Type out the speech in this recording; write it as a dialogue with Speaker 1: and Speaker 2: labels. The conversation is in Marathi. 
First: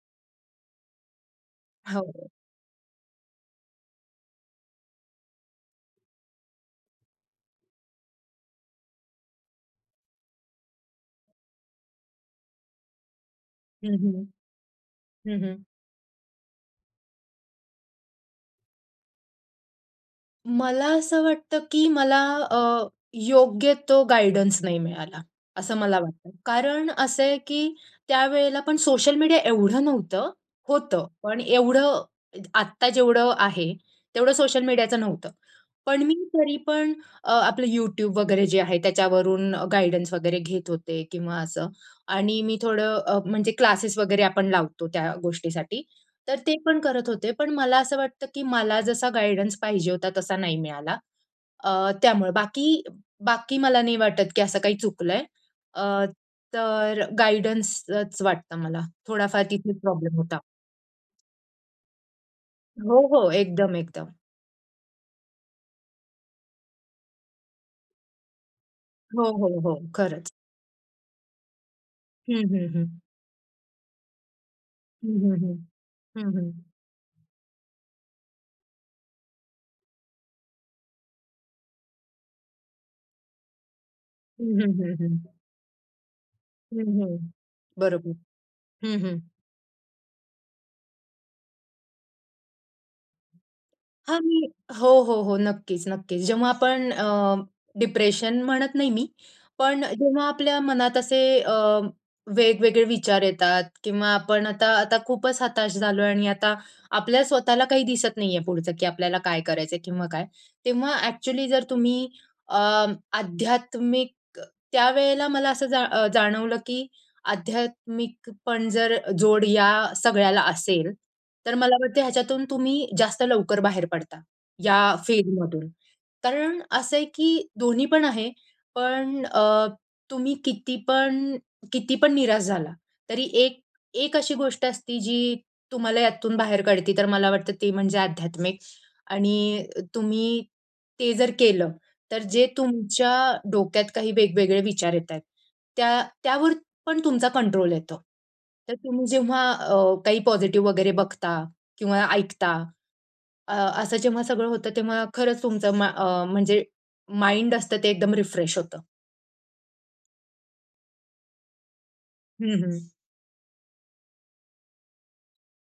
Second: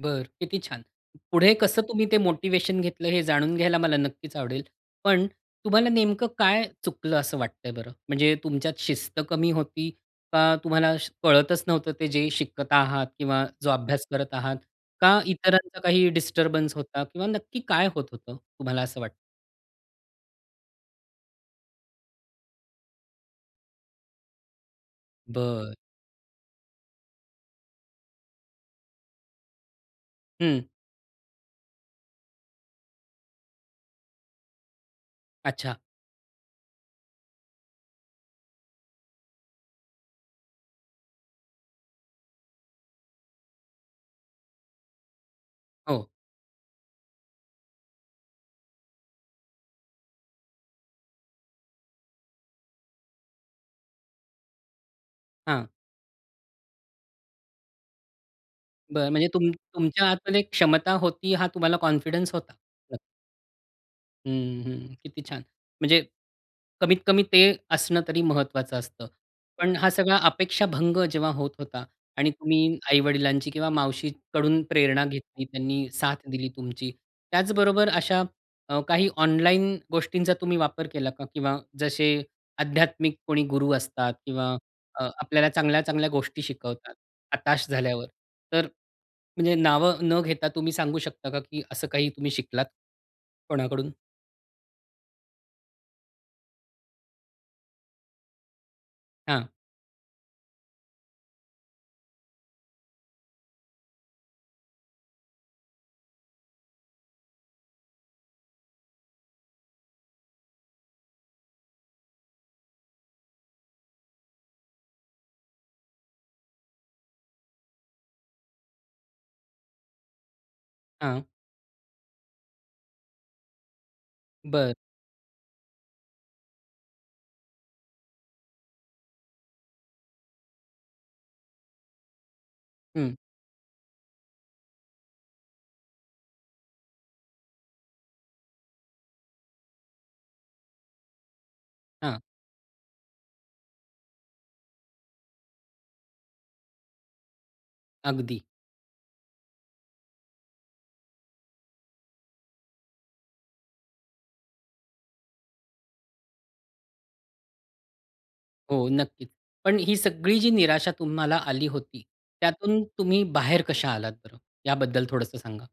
Speaker 1: बरं, किती छान! पुढे कसं तुम्ही ते
Speaker 2: हो.
Speaker 1: मोटिव्हेशन घेतलं हे जाणून घ्यायला मला नक्कीच आवडेल. पण तुम्हाला नेमकं काय चुकलं असं वाटतंय बरं? म्हणजे तुमच्यात शिस्त कमी होती का तुम्हाला श कळतच नव्हतं ते जे शिकत आहात किंवा जो
Speaker 2: हं,
Speaker 1: अभ्यास
Speaker 2: हं.
Speaker 1: करत आहात? का
Speaker 2: हं, हं.
Speaker 1: इतरांचा काही डिस्टर्बन्स होता किंवा नक्की काय होत होतं, तुम्हाला असं वाटतं?
Speaker 2: मला असं वाटतं की मला अ, योग्य तो गाईडन्स नाही मिळाला,
Speaker 1: बर.
Speaker 2: असं मला वाटतं. कारण असं आहे, की त्यावेळेला पण सोशल मीडिया एवढं नव्हतं,
Speaker 1: हं.
Speaker 2: होतं पण एवढं अ आत्ता जेवढं आहे तेवढं सोशल मीडियाचं नव्हतं.
Speaker 1: अच्छा.
Speaker 2: पण मी तरी पण अ, आपलं YouTube वगैरे जे आहे त्याच्यावरून गाईडन्स वगैरे घेत होते किंवा असं आणि मी थोडं अ, म्हणजे क्लासेस वगैरे आपण लावतो त्या गोष्टीसाठी
Speaker 1: हो.
Speaker 2: तर ते पण करत होते, पण मला असं वाटतं की मला जसा गाईडन्स पाहिजे होता तसा नाही मिळाला अ, त्यामुळं. बाकी बाकी मला नाही वाटत की असं काही चुकलं आहे.
Speaker 1: हां.
Speaker 2: अ, तर गाईडन्सच वाटतं मला,
Speaker 1: बरं, म्हणजे
Speaker 2: थोडाफार
Speaker 1: तुम
Speaker 2: तिथे
Speaker 1: तुमच्या
Speaker 2: प्रॉब्लेम होता.
Speaker 1: आतमध्ये एक क्षमता होती हा तुम्हाला कॉन्फिडन्स होता. [unintelligible]
Speaker 2: हो, हो, एकदम, एकदम.
Speaker 1: हम्म, हम्म, किती छान! म्हणजे कमीत कमी ते असणं तरी महत्वाचं असतं.
Speaker 2: हो, हो, हो,
Speaker 1: पण हा सगळा
Speaker 2: खरंच.
Speaker 1: अपेक्षाभंग जेव्हा होत होता आणि
Speaker 2: हम्म, हम्म,
Speaker 1: तुम्ही
Speaker 2: हम्म.
Speaker 1: आई-वडिलांची किंवा मावशीकडून प्रेरणा
Speaker 2: हम्म, हम्म,
Speaker 1: घेतली,
Speaker 2: हम्म.
Speaker 1: त्यांनी साथ
Speaker 2: हं,
Speaker 1: दिली
Speaker 2: हं.
Speaker 1: तुमची. त्याचबरोबर अशा अ, काही ऑनलाईन गोष्टींचा तुम्ही वापर केला का? किंवा जसे आध्यात्मिक कोणी गुरु असतात किंवा
Speaker 2: हम्म, हम्म,
Speaker 1: अ,
Speaker 2: हम्म.
Speaker 1: आपल्याला चांगल्या-चांगल्या गोष्टी शिकवतात,
Speaker 2: हम्म, हम्म.
Speaker 1: हताश झाल्यावर.
Speaker 2: बरोबर.
Speaker 1: तर
Speaker 2: हं, हं.
Speaker 1: म्हणजे नाव न घेता तुम्ही सांगू शकता का की असं काही तुम्ही शिकलात? कोणाकडून?
Speaker 2: हां, मी हो, हो, हो, नक्कीच, नक्कीच, जेव्हा आपण अ, डिप्रेशन म्हणत नाही मी,
Speaker 1: हां.
Speaker 2: पण जेव्हा आपल्या मनात असे अ, वेगवेगळे विचार येतात किंवा आपण आता आता खूपच हताश झालोय आणि आता आपल्या स्वतःला काही दिसत नाही आहे पुढचं, की आपल्याला काय करायचं आहे किंवा काय, तेव्हा ॲक्चुअली जर तुम्ही अ, आध्यात्मिक त्यावेळेला मला असं जा अ, जाणवलं की आध्यात्मिक पण जर जोड या सगळ्याला असेल
Speaker 1: हां.
Speaker 2: तर मला वाटतं ह्याच्यातून तुम्ही जास्त लवकर बाहेर पडता,
Speaker 1: बरं.
Speaker 2: या फीडमधून. कारण असं आहे की दोन्ही पण आहे. पण अ, तुम्ही कितीपण कितीपण निराश झाला
Speaker 1: हम्म.
Speaker 2: तरी एक एक अशी गोष्ट असते जी तुम्हाला यातून बाहेर काढते, तर मला वाटतं ते म्हणजे आध्यात्मिक आणि तुम्ही ते जर केलं,
Speaker 1: हां.
Speaker 2: तर जे तुमच्या डोक्यात काही वेगवेगळे विचार येतायेत त्या त्यावर पण तुमचा कंट्रोल येतो,
Speaker 1: अगदी.
Speaker 2: तर तुम्ही जेव्हा अ, काही पॉझिटिव्ह वगैरे बघता किंवा ऐकता, अ, असं जेव्हा सगळं होतं तेव्हा खरंच तुमचं मा म्हणजे माइंड असतं ते एकदम रिफ्रेश होतं.
Speaker 1: हो नक्कीच. पण ही सगळी जी निराशा तुम्हाला आली होती,
Speaker 2: हम्म,
Speaker 1: त्यातून
Speaker 2: हम्म.
Speaker 1: तुम्ही बाहेर कशा आलात बरं? याबद्दल थोडंसं सांगा.